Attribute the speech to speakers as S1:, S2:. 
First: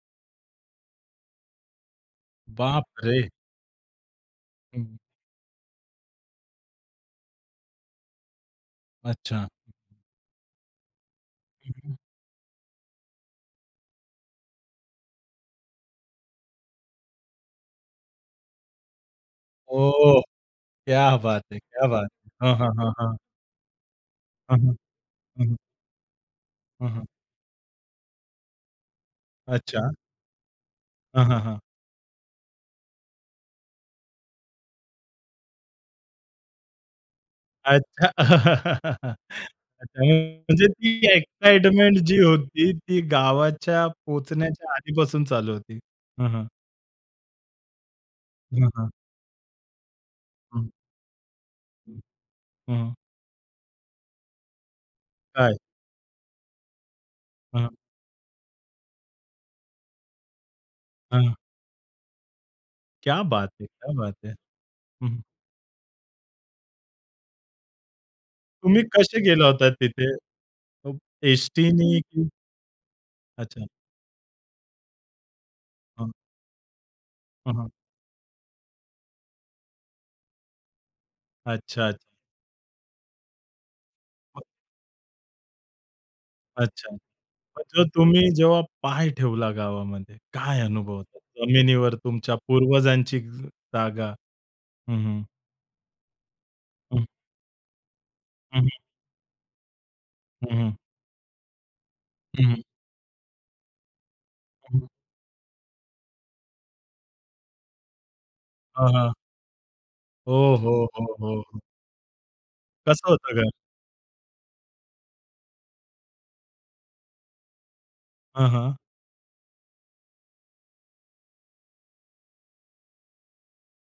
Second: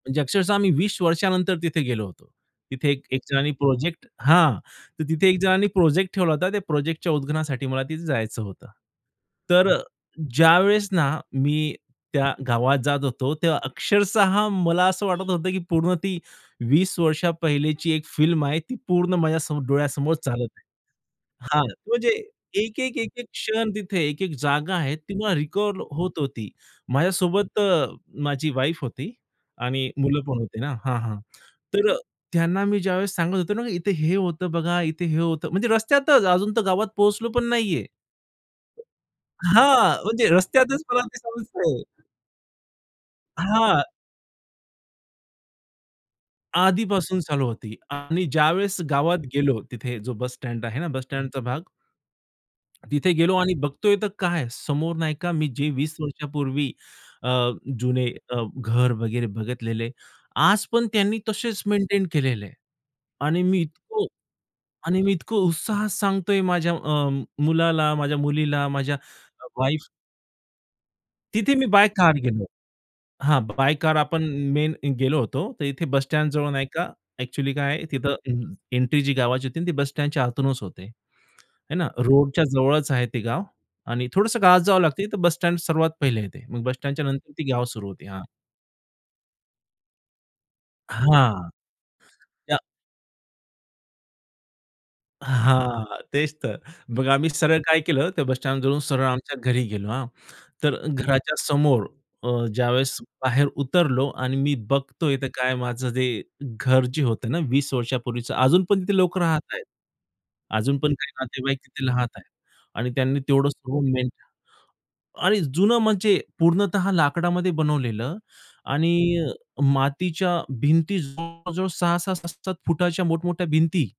S1: म्हणजे अक्षरशः मी 20 वर्षानंतर तिथे गेलो होतो. तिथे एक एक
S2: बापरे!
S1: जणांनी प्रोजेक्ट हां
S2: हं.
S1: तर तिथे एक जणांनी प्रोजेक्ट ठेवला होता त्या प्रोजेक्टच्या उद्घाटनासाठी मला तिथे जायचं होतं.
S2: अच्छा.
S1: तर ज्यावेळेस ना मी त्या गावात जात होतो तेव्हा अक्षरशः मला असं वाटत होतं, की पूर्ण ती 20 वर्ष पहिलेची एक फिल्म आहे ती पूर्ण माझ्या समोर डोळ्यासमोर
S2: ओह!
S1: चालत आहे.
S2: क्या बात है!
S1: हां,
S2: क्या बात
S1: म्हणजे
S2: है! हं, हं,
S1: एक-एक,
S2: हं.
S1: एक-एक क्षण तिथे एक-एक
S2: हं, हं.
S1: जागा आहे ती मला
S2: हं, हं.
S1: रिकॉल होत होती.
S2: हं, हं.
S1: माझ्यासोबत अ, माझी वाईफ होती आणि
S2: अच्छा.
S1: मुलं पण होते ना हां, हां
S2: हां, हां, हां.
S1: तर अ, त्यांना मी ज्यावेळेस सांगत होतो ना इथे हे होतं बघा, इथे हे होतं म्हणजे रस्त्यातच अजून तर गावात पोहोचलो पण नाही आहे.
S2: अच्छा.
S1: हां, म्हणजे
S2: [unintelligible] म्हणजे
S1: रस्त्यातच
S2: ती
S1: मला ते समजतंय.
S2: एक्साइटमेंट जी होती, ती
S1: हां.
S2: गावाच्या पोहोचण्याच्या आधीपासून चालू होती. हं, हं.
S1: आधीपासून चालू होती आणि
S2: हं,
S1: ज्यावेळेस
S2: हं.
S1: गावात गेलो तिथे जो बस स्टँड
S2: हं.
S1: आहे ना बस स्टँडचा भाग
S2: हं. हं, हं.
S1: तिथे गेलो आणि बघतोय तर काय समोर नाही का मी
S2: काय?
S1: जे 20 वर्षांपूर्वी अ,
S2: हं.
S1: जुने अ, घर वगैरे बघितलेले. आज पण त्यांनी
S2: हं.
S1: तसेच मेंटेन केलेले आहे.
S2: क्या
S1: आणि
S2: बात
S1: मी
S2: है! क्या
S1: इतकं
S2: बात है!
S1: आणि
S2: हं,
S1: मी
S2: हं.
S1: इतकं उत्साहात सांगतोय माझ्या अ, मुलाला, माझ्या मुलीला,
S2: तुम्ही
S1: माझ्या
S2: कसे गेला
S1: अ,
S2: होता
S1: वाईफ
S2: तिथे अब
S1: तिथे मी
S2: एसटी
S1: बाय
S2: नी
S1: कार
S2: की
S1: गेलो हां,
S2: अच्छा.
S1: बाय कार आपण मेन गेलो होतो, तर इथे बस
S2: हां.
S1: स्टँड जवळ नाही का एक्चुअली
S2: हं, हं.
S1: काय आहे तिथं ए एंट्री जी गावाची होती ती बस स्टँडच्या आतूनच होते है
S2: अच्छा,
S1: ना.
S2: अच्छा.
S1: रोडच्या जवळच आहे ते गाव आणि थोडंसं
S2: [unintelligible]
S1: गावात जावं लागते तर बस स्टँड सर्वात पहिले येते. मग बस
S2: अच्छा
S1: स्टँडच्या नंतर ते
S2: मग
S1: गाव
S2: जो
S1: सुरू होते. हां
S2: तुम्ही जेव्हा पाय ठेवला गावामध्ये काय अनुभव होता
S1: हां,
S2: जमिनीवर तुमच्या
S1: या
S2: पूर्वजांची ज जागा? हं, हं.
S1: हां, तेच तर
S2: हं.
S1: बघा आम्ही सरळ काय केलं ते बस
S2: हं,
S1: स्टँड
S2: हं.
S1: जवळून सरळ आमच्या घरी गेलो हां.
S2: हं, हं.
S1: तर घराच्या समोर अ,
S2: हं, हं.
S1: ज्यावेळेस बाहेर उतरलो आणि मी
S2: [unintelligible]
S1: बघतोय इथं काय माझं जे घर जे होतं ना 20 वर्षांपूर्वीचं अजून पण
S2: हां,
S1: तिथे
S2: हां.
S1: लोकं राहत आहेत.
S2: हो, हो,
S1: अजून पण काही
S2: हो, हो,
S1: नातेवाईक
S2: हो.
S1: तिथे राहात आहेत आणि
S2: कसं
S1: त्यांनी
S2: होतं
S1: तेवढं
S2: काय?
S1: [unintelligible] आणि जुनं म्हणजे पूर्णतः लाकडामध्ये बनवलेलं
S2: हां, हां.
S1: आणि मातीच्या भिंती जवळजवळ 6-6 7-7 फुटाच्या मोठमोठ्या भिंती.